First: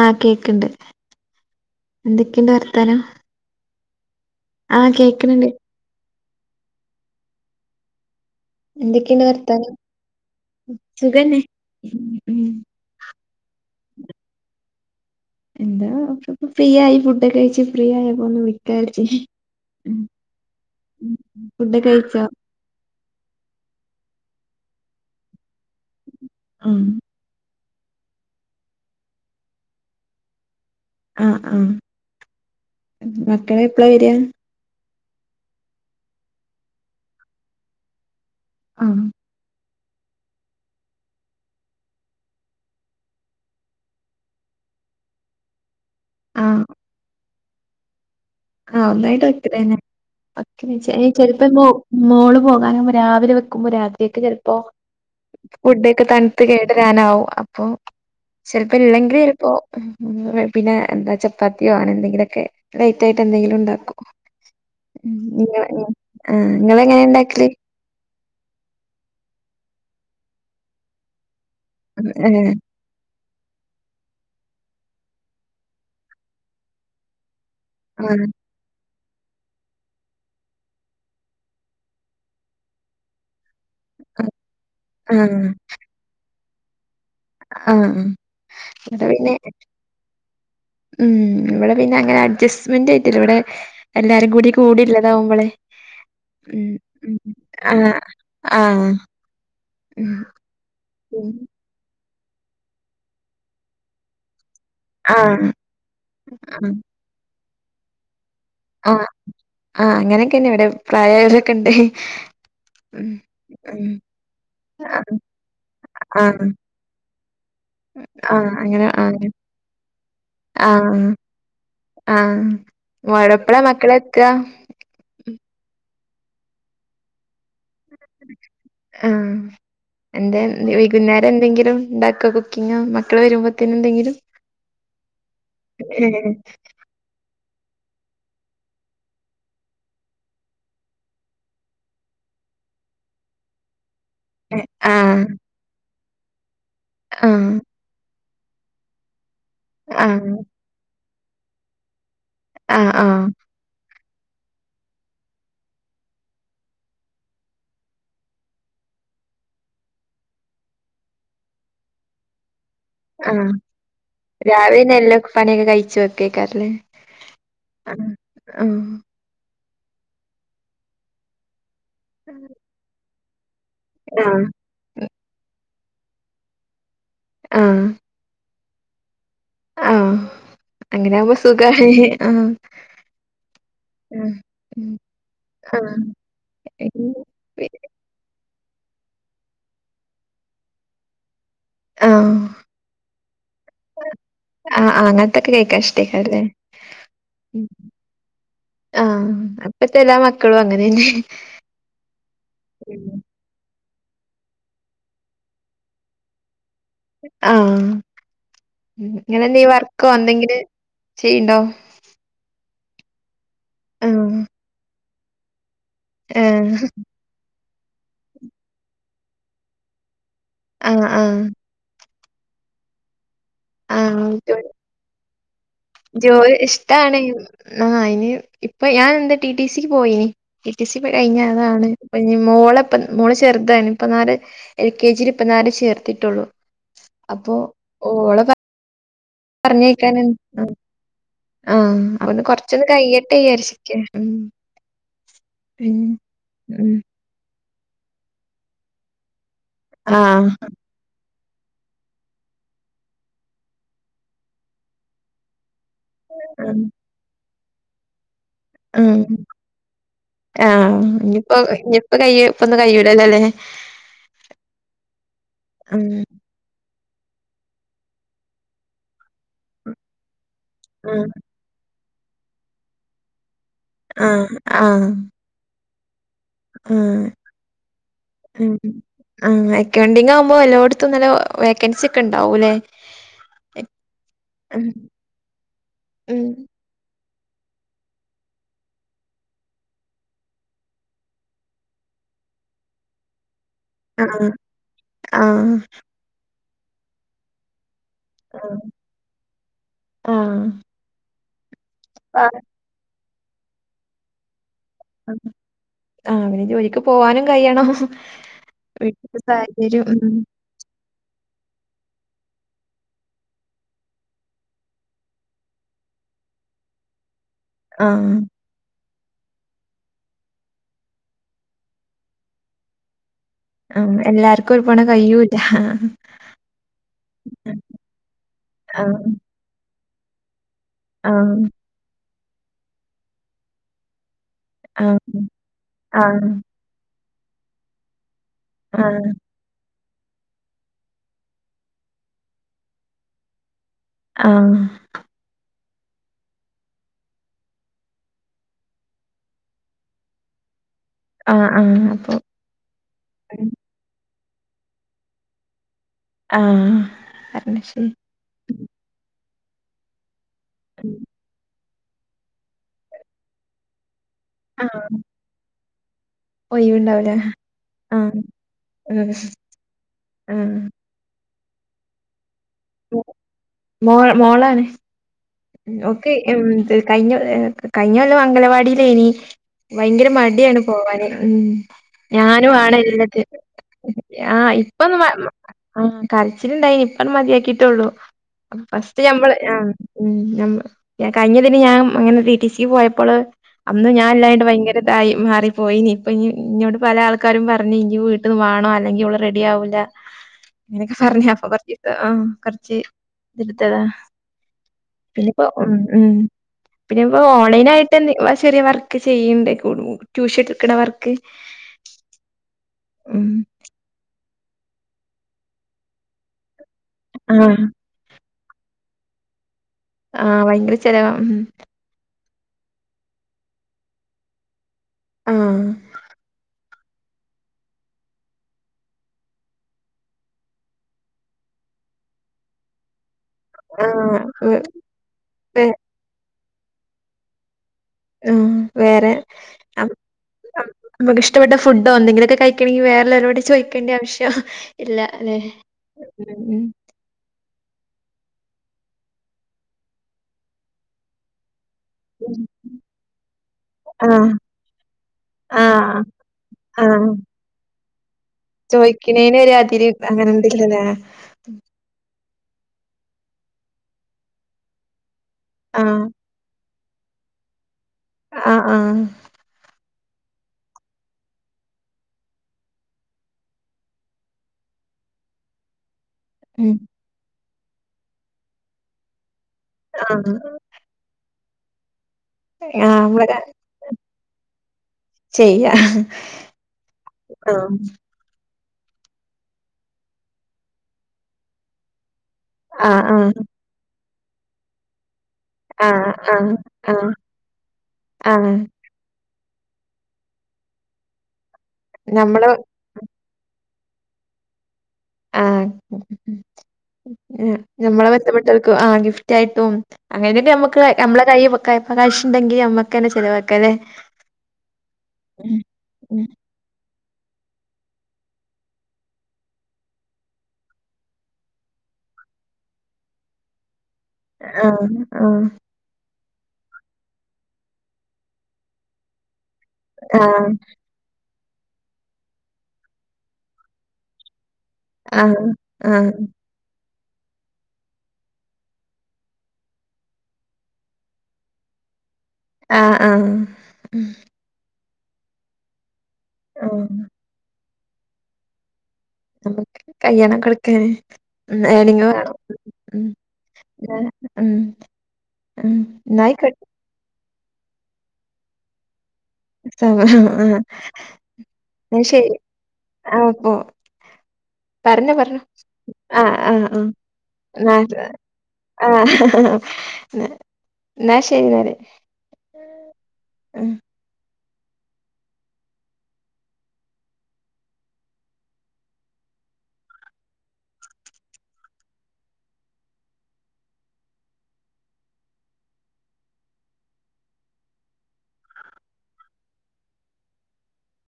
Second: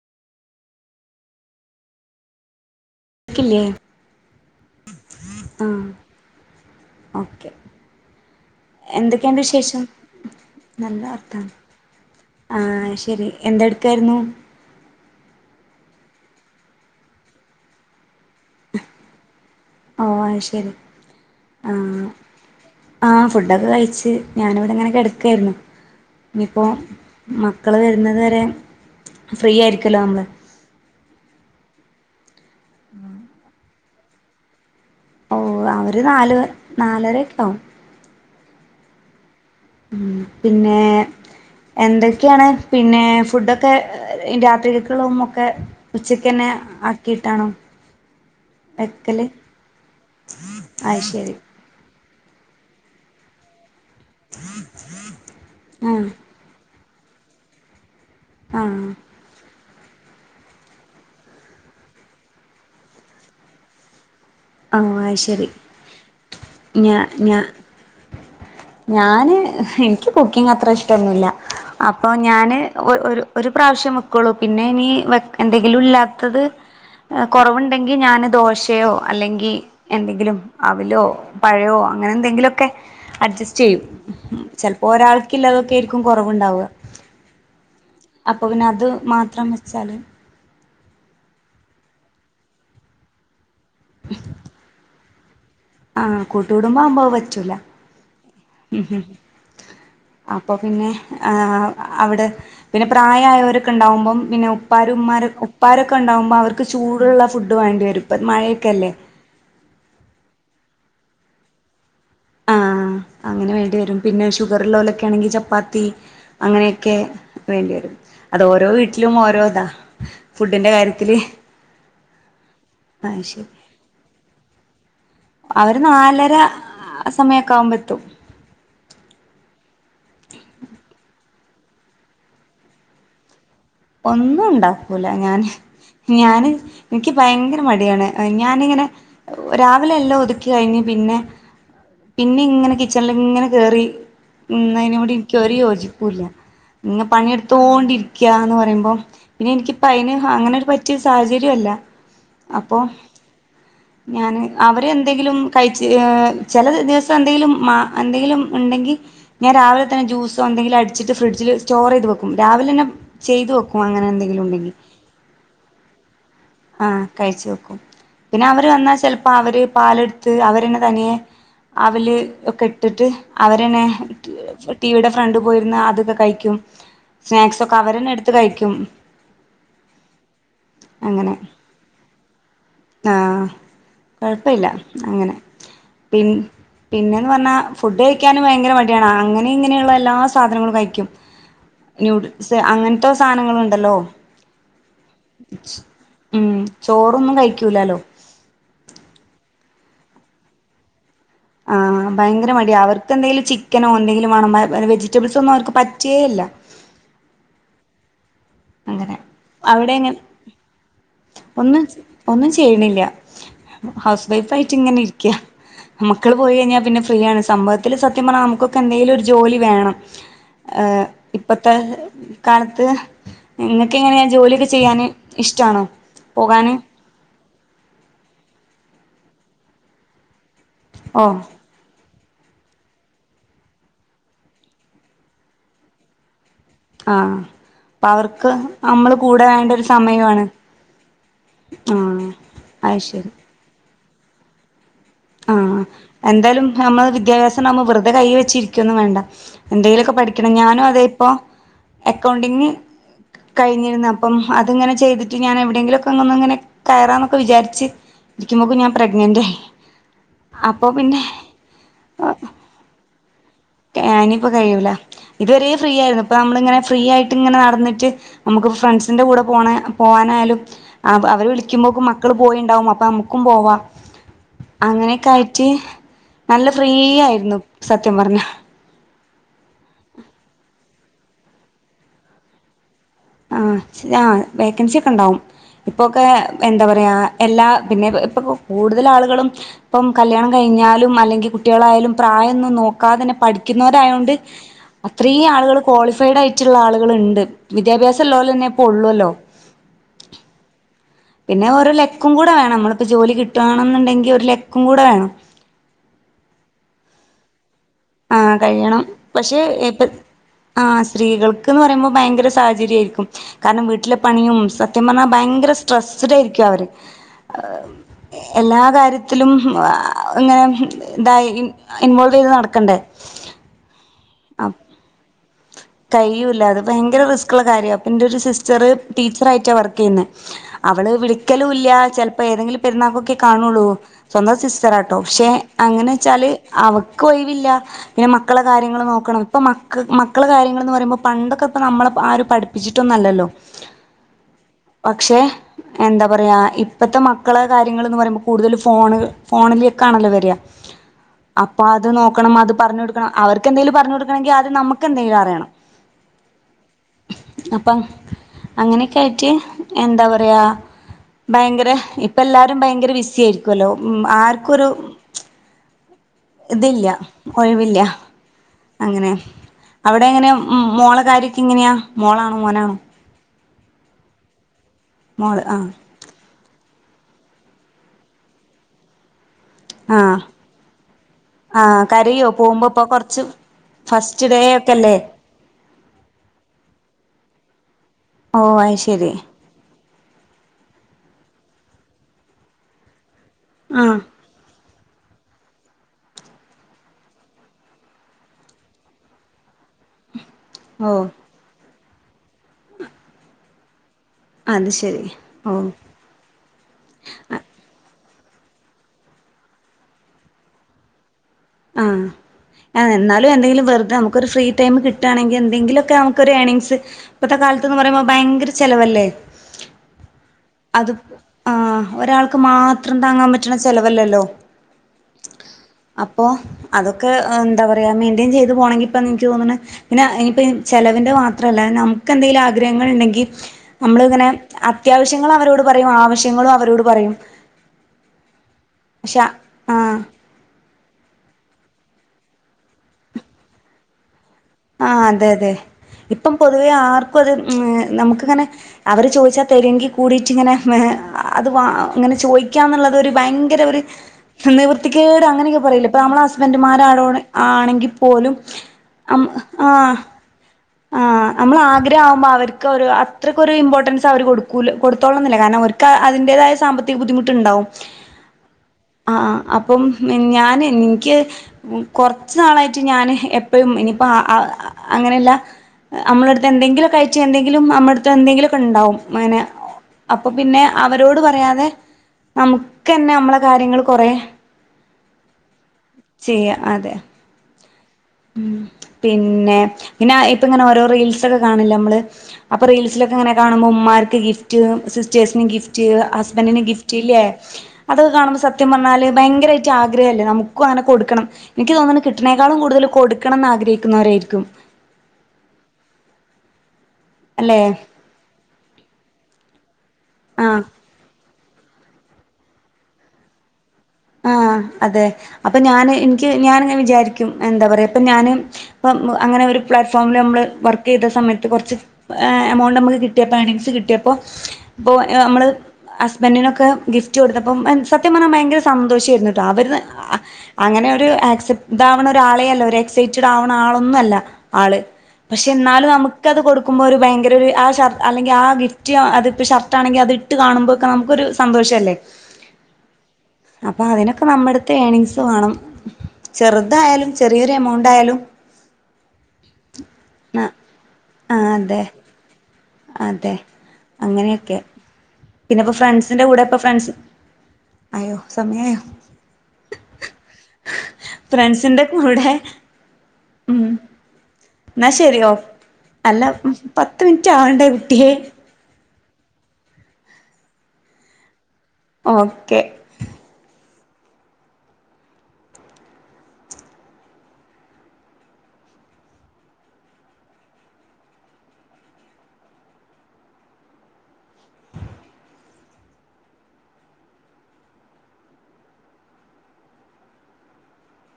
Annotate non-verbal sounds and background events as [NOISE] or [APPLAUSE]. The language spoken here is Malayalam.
ആഹ് കേക്ക്ണ്ട് എന്തൊക്കെയുണ്ട് വർ ക്ക്ല്ലേ ആഹ് കേക്ക്ണ് ണ്ട് ഓക്കെ എന്തൊക്കെണ്ട് വിശേഷം നല്ല സുഖന്നെ വർത്താനം ഉം ഉം. ആ അയ്ശരി എന്ത് എട്ക്കായിരുന്നു എന്താ ഫ്രീ ആയി ഫുഡൊക്കെ കഴിച്ച് ഫ്രീ ആയി ഓ അയ്ശരി ഫുഡ് ആഹ് കഴിച്ചോ ആ ഫുഡൊക്കെ കഴിച്ച് ഞാനിവിടെങ്ങനെ കിടക്കായിരുന്നു ഞ്ഞ്പ്പോ ഉം മ മക്കള് വരുന്നത് വരെ ഫ്രീ ആയിരിക്കല്ലോ നമ്മള് ആ ആഹ് എന്ത് മക്കള് എപ്പളാ വരാ അള്ളാ ഒര് നാല് നാലരൊക്കെ ആവും ആഹ് ഉം പിന്നെ എന്തൊക്കെയാണ് പിന്നെ ഫുഡൊക്കെ രാത്രികക്ക്ള്ളൊം ഒക്കെ ഉച്ചക്കന്നെ ആക്കിയിട്ടാണോ? ആഹ് ഒന്നായിട്ട് വെക്കല് വക്കലന്നെ. [UNINTELLIGIBLE] ചെ അത് ശരി ചെലപ്പമോ മോള് പോകാനുമ്പോ രാവിലെ വെക്കുമ്പോ രാ ത്രിക്ക് ചിലപ്പോ ഫുഡ ഒക്കെ ആഹ് തണുത്ത് കേ ടാരാനാവും അപ്പൊ ചെലപ്പം ആഹ് ഇല്ലെങ്കിൽ ഇപ്പോ ഉം പിന്നെ എന്താ ചപ്പാത്തിയോ ആണ് എന്തെങ്കിലുമൊക്കെ ക യിട്ട് എന്തെങ്കിലും ഉണ്ടാക്കും. ആ ഉം ശരി നിങ്ങ ആഹ് ഞ നിങ്ങളെങ്ങനെ ഞ ഉണ്ടാക്കല് ഞാന് എനിക്ക് കുക്കിംങ് അത്ര ഇഷ്ടമൊന്നുമില്ല. അപ്പൊ ഏഹ് ഞാന് ഒ ഒരു ഒരു പ്രാവശ്യം വെക്കുള്ളൂ പിന്നെ ഇനി വെ എന്തെങ്കിലും ഇല്ലാത്തത് ഏഹ് കുറവുണ്ടെങ്കിൽ ഞാൻ ആഹ് ദോശയോ, അല്ലെങ്കിൽ എന്തെങ്കിലും അവിലോ, പഴവോ അങ്ങനെ എന്തെങ്കിലും ഒക്കെ അഡ്ജസ്റ്റ് ചെയ്യും ചിലപ്പോൾ ആഹ് ഒരാൾക്കില്ലാതൊക്കെയിരിക്കും കുറവുണ്ടാവുക. ആഹ് ആഹ് അപ്പൊ പിന്നെ അത് ഇവിടെ പിന്നെ മാത്രം വെച്ചാല് ഉം ഇവിടെ പിന്നെ അങ്ങനെ അഡ്ജസ്റ്റ്മെന്റ് ആയിട്ടില്ല ഇവിടെ എല്ലാരും കൂടി കൂടില്ല ഇതാവുമ്പളെ ആ കൂട്ടുകൂടുംബം ആവുമ്പോ അത് പറ്റൂല ആഹ് ആഹ് ഉ ഉം അപ്പൊ പിന്നെ ഉം ആ അവിടെ പിന്നെ പ്രായവായവരൊക്കെ ഉണ്ടാവുമ്പോം പിന്നെ ഉപ്പാരും ഉമ്മാരും ആഹ് ഉപ്പാരൊക്കെ ഉണ്ടാവുമ്പോൾ അവർക്ക് ചൂടുള്ള ഫുഡ് വേണ്ടിവരും പ്പ ആ ആ അങ്ങനെ ന്നെ ഇവിടെ പ്രായംആയൊരൊക്കെ ഉണ്ട് ആ ഉം അങ്ങനെ ഉം വേണ്ടിവരും പിന്നെ ഷുഗർ ലെരൊക്കെ ആഹ് ആണെങ്കിൽ ചപ്പാത്തി ആഹ് അങ്ങനെയൊക്കെ വേണ്ടിവരും അത് ആഹ് ഓരോ അങ്ങനെ വീട്ടിലും ആഹ് ഓരോ ഇതാ ഫുഡിന്റെ കാര്യത്തില് ആ ആഹ് ശരി വടപ്പള മക്കളെത്താ അവര് നാലര സമയം ആ എന്താ വൈകുന്നേ അവിടെ എന്തെങ്കിലും ഉണ്ടാക്കോ കുക്കിംഗ് മക്കൾ വരുമ്പോ ഒന്നും ഉണ്ടാക്കൂല ഞാന് ഞാന് എനിക്ക് ഭയങ്കര മടിയാണ് ഞാനിങ്ങനെ രാവിലെ എല്ലാം ഒതുക്കി കഴിഞ്ഞ് പിന്നെ പിന്നെ ഇങ്ങനെ കിച്ചണില ഇങ്ങനെ കേറി ഉ അതിനോട് ആഹ് എനിക്ക് ഒരു യോജിപ്പ് പുല്ല ങ്ങ ആഹ് പണിയെടുത്തോണ്ടി ക്കാന്ന് പ പറയുമ്പോ പിന്നെ എനിക്ക് പ്പ അയിന് ആഹ് അങ്ങനെ ഒരു പറ്റിയ സാഹചര്യവല്ല അപ്പോ ആഹ് ആഹ് ഞാൻ അവരെ എന്തെങ്കിലും കഴിച്ച് ചില ദിവസം എന്തെങ്കിലും മാ എന്തെങ്കിലും ഉണ്ടെങ്കിൽ ഞാൻ രാവിലെ തന്നെ ജ്യൂസോ എന്തെങ്കിലും അടിച്ചിട്ട് ഫ്രിഡ്ജിൽ സ്റ്റോർ ചെയ്ത് വെക്കും രാവിലെ തന്നെ ആ ചെയ്ത് വെക്കും അങ്ങനെ രാവിലന്ന എല്ല പണിയൊക്കെ കഴിച്ചു വെക്കേക്കാരല്ലേ ആാ കഴിച്ച് വെക്കും ആഹ് പിന്നെ അവര് വന്നാ ആഹ് ചെലപ്പോ അവര് പാലെടത്ത് അവര് തന്നെ തനിയെ അവല് ഒക്കെ ഇട്ടിട്ട് അവര്ന്നെ ആഹ് ടിവിടെ ഫ്രണ്ടി പോയിര്ന്ന് അ അതൊക്കെ കഴിക്കും സ്‌നേക്സൊക്കെ അവരന്നെ എടുത്ത് കഴി ക്കും ആ അങ്ങനെയാവുമ്പോ സു ആ ആഹ് കൊഴപ്പില്ലാ ഉം അങ്ങനെ ആഹ് പി പിന്നെന്ന് പറഞ്ഞാ ഫുഡ് കഴിക്കാന് ഭയങ്കര മടിയാണ് അങ്ങനെ ഇങ്ങനെയുള്ള എല്ലാ സാധനങ്ങളും കഴിക്കും ആഹ് ന്യൂഡില്സ് അങ്ങനത്തെ സാനങ്ങളുണ്ടല്ലോ അതെ ഉം ആ ഇപ്പത്തെ എല്ലാ മക്കളും അങ്ങനെന്നെയാ ആ ഭയങ്കര മടിയാ അവർക്കന്തേലും ചി ക്കനോ എന്തെങ്കിലും വേണം വെ വെജിറ്റബിൾസൊന്നും അവർക്ക് പറ്റേ ല്ല ആ അങ്ങനെ ഇങ്ങനെന്തെ അവിടെ വർക്കോ എങ്ങനെ എന്തെങ്കിലും ചെയ്യ്ണ്ടോ ല്ലാ ഹൗസ് ആഹ് വൈഫ് ആയിട്ട് ഇങ്ങനെ ഇരി ക്ക്യാ മക്കള് പോയി കഴിഞ്ഞാ ഏഹ് പിന്നെ ഫ്രീയാണ് സംഭ ത്തില് സത്യ പറഞ്ഞ നമക്കൊക്കെ എന്തെലും ഒര് ജോലി വേണം ആഹ് ഏഹ് ആഹ് ഇപ്പത്തെ കാലത്ത് നിങ്ങക്ക് എങ്ങനെയാ ആഹ് ജോ ജോലിയൊക്കെ ചെയ്യാൻ ഇഷ്ടാണോ ജോലി പോകാന് ഇഷ്ടാണ് ആ അയ്ന് ഇപ്പ ഞാൻ എന്താ ടി ടി സിക്ക് പോയിനി റ്റി റ്റി സി യെക്കാ ഓഹ് കഴിഞ്ഞാ ആളാണ് ഇപ്പം ഇഞ് മോള് ഇപ്പം മോള് ചെർതാണ് ഇപ്പനാല് എൽ കെ ജില് ഇപ്പംനാര് ചേർത്തിട്ടോള്ളു ആ അപ്പം അവർക്ക് നമ്മള് കൂടെ വേണ്ടെ ഒര് സമയു ആണ് ആ അപ്പൊന്ന് കൊറച്ചൊന്ന് കഴിയട്ടെ വിചാരിച്ച് ഇരിക്ക്യാ ഉം ആ ഉം എന്തായാലും ഉം നമ്മള് വിദ്യാഭ്യാസ ണ്ടാവുമ്പം വെറുതെ കൈ വെച്ചിരിക്കൊന്നും വേണ്ട എന്തെങ്കിലുമൊക്കെ ആഹ് പഠിക്കണം ഞാനും അതെ ഇപ്പൊ അക്കൗണ്ടിങ് കഴിഞ്ഞിരുന്നു അപ്പം അത്ങ്ങനെ ചെയ്തിട്ട് ഞാൻ എവിടെങ്കിലും ഒക്കെ അങ്ങനെ ആഹ് കയറാന്നൊക്കെ വിചാരിച്ചു [INAUDIBLE] ഇരിക്കുമ്പോ ഞാൻ പ്രെഗ്നന്റ് ആയി ആ ഇനിയിപ്പോ ഇനിയിപ്പ കൈ ഇപ്പൊന്ന് കൈ ല്ലല്ലേ ഇനിയിപ്പോ കഴിയൂല ഇത് വരെ ഫ്രീ ആയിരുന്നു ഇപ്പ ആഹ്. നമ്മളിങ്ങനെ ഫ്രീ ആയിട്ട് ഇങ്ങനെ നടന്നിട്ട് നമുക്കിപ്പോ ഫ്രണ്ട്സിൻ്റെ കൂടെ പോണേ പോകാനായാലും അവ ആഹ്. അവര് വിളിക്കുമ്പോ മ മക്കള് പോയിണ്ടാവും അപ്പം നമുക്കും പോവാം ആഹ്. ആഹ്. അങ്ങനെയൊക്കെ ആയിട്ട് നല്ല ഫ്രീ ആഹ്. ആയിരുന്നു സത്യം പറഞ്ഞാ ഉം. ആഹ് ആ ട്രെൻഡിംഗ് ആവുമ്പോ എല്ലോട ഇപ്പം നല്ല വേക്കൻസി ഒക്കെ ഉണ്ടാവൂല്ലേ ആ ആ ഉം. വേക്കൻസി ഒക്കെ ഉണ്ടാവും ഇപ്പൊക്കെ ഉം. എന്താ പറയകാ എല്ലാ പിന്നെ ഇപ്പ കൂടുതൽ ആളുകളും ഇപ്പം കല്യാണം കഴിഞ്ഞാലും അല്ലെങ്കിൽ കുട്ടികളായാലും പ്രായമൊന്നും നോക്കാതെ തന്നെ പഠി ക്കുന്നൊരായോണ്ട് ആഹ്. അത്രയും ആഹ്. ആളുകള് കോളിഫൈഡ് ആയി - ട്ടുള്ള ആളുകളുണ്ട് വിദ്യാഭ്യാസ മൊള്ളവരെ ഒള്ളുവല്ലോ പിന്നെ ഒരു ലക്കും കൂടെ ആഹ്. വേണം നമ്മളിപ്പോ ജോലി കിട്ടു ട്ടാ ആണെന്നുണ്ടെങ്കിൽ ഒരു ല ആ അങ്ങനെ ജോലിക്കും പോവാനും കഴിയണം ആ കഴിയണം വീട്ടിത്തെ പക്ഷെ എപ്പ സാഹചര്യം ഉം. ആ സ്ത്രീകൾക്ക്ന്ന് പറയുമ്പോ ഭയങ്കര സാഹചര്യം ആയിരിക്കും കാരണം വീട്ടിലെ പണിയും സത്യം പറഞ്ഞാൽ ഭയങ്കര സ്ട്രെസ്ഡ് ആയിരിക്കും അവര് ആഹ്. എല്ലാ കാര്യത്തി ത്തിലും ഇങ്ങനെ ഇതായി ഇൻവോൾവെയ്ത് നട ക്കണ്ടേ ആ എല്ലാർക്കും ഒരുപോണം കയ്യൂ കഴൂല്ല അത് ഭയങ്കര റിസ്ക്ള്ള കാര്യ അപ്പന്റെരു സിസ്റ്ററ് ആഹ്. ടീച്ചർ ആയിട്ടാ വർ ക്കെയ്ന്ന് അവള് ആഹ്. വിളിക്കലും ഇല്ല ചെ ഇപ്പൊ ഏതെങ്കിലും പെരുന്നാകൊക്കെ കാണുള്ളൂ സ്വന്തം സിസ്റ്ററാട്ടോ ആഹ്. ക്ഷെ ആഹ്. അങ്ങനെച്ചാല് അവ ഒഴിവില്ല പിന്നെ മ മക്കളെ കാര്യങ്ങൾ ആഹ്. നോക്കണം ഇപ്പൊ മ മക്കള് മക്കളെ കാര്യങ്ങളൾന്ന് പറയുമ്പോൾ പണ്ടൊക്കെ ഇപ്പോ നമ്മെ ആരും പഠിപ്പിച്ചിട്ടൊന്നുംഅല്ലല്ലോ ആ എന്താ പറയാ ഇപ്പത്തെ മക്കളെ കാര്യങ്ങൾന്ന് പറയുമ്പോൾ കൂടുതൽ ഫോണ് ഫോണിലേക്കാണല്ലോ വരാ അപ്പൊ അത് നോക്കണം അത് പറഞ്ഞ്കൊടുക്കണം അവർക്ക് എന്തേങ്കിലും പറഞ്ഞോടു ങ്കി അത് നമ്മ എക്കെന്തെങ്കിലും അറിയണം ആ ഒക്കെ എന്താ പറ യ ഭയങ്കര ഇപ്പം എല്ലാവരും ഭയങ്കര ബിസി ആയിരിക്കുഅല്ലോ ഉം ആർക്കൊരു ആഹ്. ഇതില്ല ഒഴിവുണ്ടാവൂല. ഒഴിവില്ല ആ. അങ്ങനെ ആഹ്. അവിടെങ്ങനെ ആ. മോളെകാര്യ ഇങ്ങനെയാ മോള മോനാണോ മോൾ മോളാണ് മോള് ആഹ് ഓക്കെ എന്ത്‌ കഴിഞ്ഞ എഹ്‌ കഴിഞ്ഞ കൊല്ലം അംഗനവാടില് ഇനി ഭയങ്കര ആഹ് മടിയാണ് പോവാന് ഉം ആഹ് കരയോ ഞാനും പോകുമ്പോ ആടെ ഇപ്പൊ ഇരുന്നിട്ട് കൊറച്ച് ഫസ്റ്റ് ആ ഡേ ഒക്കെല്ലേ ഇപ്പൊന്ന് ആ കരച്ചിലുണ്ടായിനി ഇപ്പൊ മതിയാക്കിട്ട് ട്ടുളു ഓ അത് ഫസ്റ്റ് ശരി ഞമ്മള് ആ ഉം ഞമ്മ കഴിഞ്ഞതിന് ഞാൻ അങ്ങനെ ടി ടി സി പോയപ്പോള് അന്ന് ആഹ് ഞാൻ ഇല്ലായിട്ട് ഭയങ്കര ആയി മാറിപ്പോയി ഇനി ഇപ്പ ഇ ഇന്നോട് പല ആൾക്കാരും പറഞ് ഇജ്ജ് വീട്ടിൽ വാണം അല്ലെങ്കിൽ ഓൾ റെഡി ആവൂല വൂല അങ്ങനെയൊക്കെ ഓ പറഞ്ഞ അപ്പ കൊറച്ചീസം പറ ആഹ കുറച്ച് ഇതിടുത്തതാ അത് ശരി പിന്നെപ്പോ ഓഹ് മ് ഓൺലൈൻ ആയിട്ട്ന്ന ചെറിയ വർക്ക് ചെയ്യ്ണ്ട് കൂ ട്യൂഷൻ എടുക്കണ വർക്ക് ആ ഉം എന്നാലും എന്തെങ്കിലും വെറുതെ നമുക്കൊരു ഫ്രീ ടൈം കിട്ടാണെങ്കിൽ എന്തങ്കിലുമൊക്കെ നമുക്ക് ഒരു ഏണിങ്സ്‌ ഇപ്പത്തെ ആഹ് കാലത്ത്ന്ന് പറയുമ്പോ ഭയങ്കര ചെലവല്ലേ ആഹ് ഭയങ്കര ചെലവാ ഹ്മ് ക്ക് മാത്രം താങ്ങാൻ പറ്റണ ചെലവല്ലല്ലോ ആ അപ്പോൾ അതൊക്കെ എന്താ പറയുക മെയിൻറ്റയിൻ ചെയ്ത് പോകണമെിൽ ഇപ്പം എനിക്ക് തോന്നണുന്നത് പിന്നെ ഇനിപ്പൊ ചിലവിൻ്റെ മാത്രമല്ല നമുക്ക് എന്തെങ്കിലും ആഗ്രഹങ്ങൾ ഉണ്ടെങ്കി നമ്മളിങ്ങനെ അത്യാവശ്യങ്ങൾ അവരോട് വേ പറയും ആവശ്യ ങ്ങളും അവരോട് പറയും ആ വേറെ പക്ഷെ ആഹ് നമുക്ക് ഇഷ്ടപ്പെട്ട ഫുഡോ എന്തെങ്കിലൊക്കെ കഴിക്കണെങ്കിൽ വേറെഉള്ളവരോട് ചോദിക്കേണ്ട ആവിശ്യം ആ അതെ അതെ ഇപ്പം പൊതുവെ ആർക്കും അത് നമുക്കിങ്ങനെ അവർ ചോദിച്ചാൽ തരുങ്കിൽ കൂടിയിട്ടിങ്ങനെ അത് വ അങ്ങനെ ഉം ചോദിക്കാന്നുള്ളത് ഒരു ഭയങ്കര ഒരു ആഹ് നിവൃത്തിക്കേട് അങ്ങനെയൊക്കെ പറയില്ലെ ഇപ്പൊ ആഹ് നമ്മളെ ആഹ് ഹസ്ബൻറുമാരോട് ആണെങ്കിൽ പോലും അ എല്ലാതിനിം അങ്ങനെണ്ട് ആ നമ്മള് ആഗ്രഹം ആവുമ്പോ അവർക്ക് അത്രക്ക് ഒരു ഇമ്പോർട്ടൻസ് അവര് കൊടുക്കൂല കൊട് കൊടുത്തോളണമെന്നില്ല കാരണം ഓർക്ക് ആഹ് അതിന്റതായ സാമ്പത്തി ബുദ്ദിമുട്ടുണ്ടാകും ആഹ് അപ്പം മിഞാന് ഇനിക്ക് കൊർച്ച് നാളായിട്ട് ഞാന് എപ്പഴും ഇനിപ്പോ ആഹ് അങ്ങനെല്ല അമ്മളെട്ത്ത് ഉം എന്തെങ്കിലൊക്കായ്റ്റ് എന്തെ ങ്കിലും അമ്മട്ത്തെന്തെങ്കിലൊക്കെ ണ്ടാവും മന അപ്പൊ ആഹ് പിന്നെ അവരോട് പറയാ തെ ആഹ് നമുക്കന്നെ അമ്മള ഇവിടെ കാര്യങ്ങള് കൊറേ ചെയ്യാ ചെയ്യ അതെ ആഹ് ഉംഹ് പിന്നെ പിന്നാ ഇപ്പങ്ങനെ ഓരോ റീൽസൊക്കെ കാണല്ലെ മ്മള് അപ്പ ആ, ആ, റീൽസിലൊക്കെങ്ങനെ കാണുമ്പോ ഉമ്മാ ഗിഫ്റ്റ് സിസ് ചേസിന് ഗിഫ്റ്റ് ആ, ആ, ഹസ്ബന്റിന് ആ, ഗിഫ്റ്റില്ല്യേ അതൊക്കെ ആ. കാണുമ്പോ സത്യം പർഞ്ഞാല് ഭയങ്കയ് ആഗ്രഹല്ലേ നമുക്കും അങ്ങനെ കൊടുക്കണം എനിക്ക് തോന്നുണു നമ്മള് കിട്ടണേക്കാളും കൂടുതലും ന്ന് ആഗ്രഹിക്കുന്നവരായിരിക്കും ആഹ ഞ അല്ലെ ഞമ്മളെ ബന്ധപ്പെട്ടവർക്ക് ആഹ ഗിഫ്റ്റ് ആയിട്ടും അങ്ങനന് ആഹ് നമക്ക് നമ്മളെ കൈ വക്കാൻ ഇപ്പ കാശുണ്ടെങ്കി അമ്മക്ക് തന്നെ ചെലവാക്കാ അല്ലേ ആ അതെ അപ്പൊ ഞാന് ഉം. എനിക്ക് ഞാനങ്ങനെ വിചാരിക്കും ക്കും എന്താപറയുക ഇപ്പോം ഞാൻ ഇപ്പം അങ്ങനെ ഒരു പ്ലാറ്റ്ഫോമിൽ നമ്മള് വർക്ക് ചെയ്ത സമയത്ത് കുറച്ച് ഏ എമൗണ്ട് നമുക്ക് കിട്ടിയപ്പോ ഏണിങ്സ് കിട്ടിയ അപ്പോ ആ, അപ്പൊ ആ, നമ്മള് ഹസ് ബെന്നിനൊക്കെ ഗിഫ്റ്റ് കൊടുത്തപ്പോം സത്യം പറഞ്ഞ ഭയങ്കര സന്തോഷായിരുന്നു ട്ടോ അവര് ത ആ, അങ്ങനെ ഒരു ആക്സെപ് ഇതാവണ ഒരാളെ അല്ല ഒരു എക്സൈറ്റഡ് ആവണ ആളൊന്നും അല്ല ആള് ആ, പക്ഷെ എന്നാലും നമുക്കത് കൊടുക്കുമ്പോ ഒരു ഭയങ്കര ഒരു ആ ഷർട്ട് അല്ലെങ്കിൽ ആ ഗിഫ്റ്റ് അതിപ്പ ഷർട്ട് ആണെങ്കി അത് ഇട്ട് കാണുമ്പോ ഒക്കെ നമുക്കൊരു സന്തോഷല്ലേ ആഹ അപ്പൊ അതിനൊക്കെ നമ്മുടടുത്ത് ഏണിങ്സ് വേണം ആ, ചെറുതായാലും ചെറിയൊരെമൗണ്ട് ണ്ടായാലും നമുക്ക് കല്യാണം കൊടുക്കാൻ ആ ഏ അതെ ഏണിങ് വേണം ഉം. അതെ ആ, ഉം, അങ്ങനെയൊക്കെ പിന്നപ്പോ ഉം. ന്നാ ഫ്രണ്ട്സിന്റെ കൂടെ ഇപ്പൊ ആയിക്കോട്ടെ ഫ്രണ്ട്സ് അയ്യോ സോ സമയായോ ആ ആഹ ആ ഫ്രണ്ട്സിന്റെ അത് കൂടെ ശരി ആ ഓ ഉം എന്നാ ശരിയോ അല്ല ആ, പത്ത് മിനിറ്റ് ആവണ്ടേ കുട്ടിയേ ആഹ ന ന്നാ ശ ശരി ന്നാൽ ഓക്കെ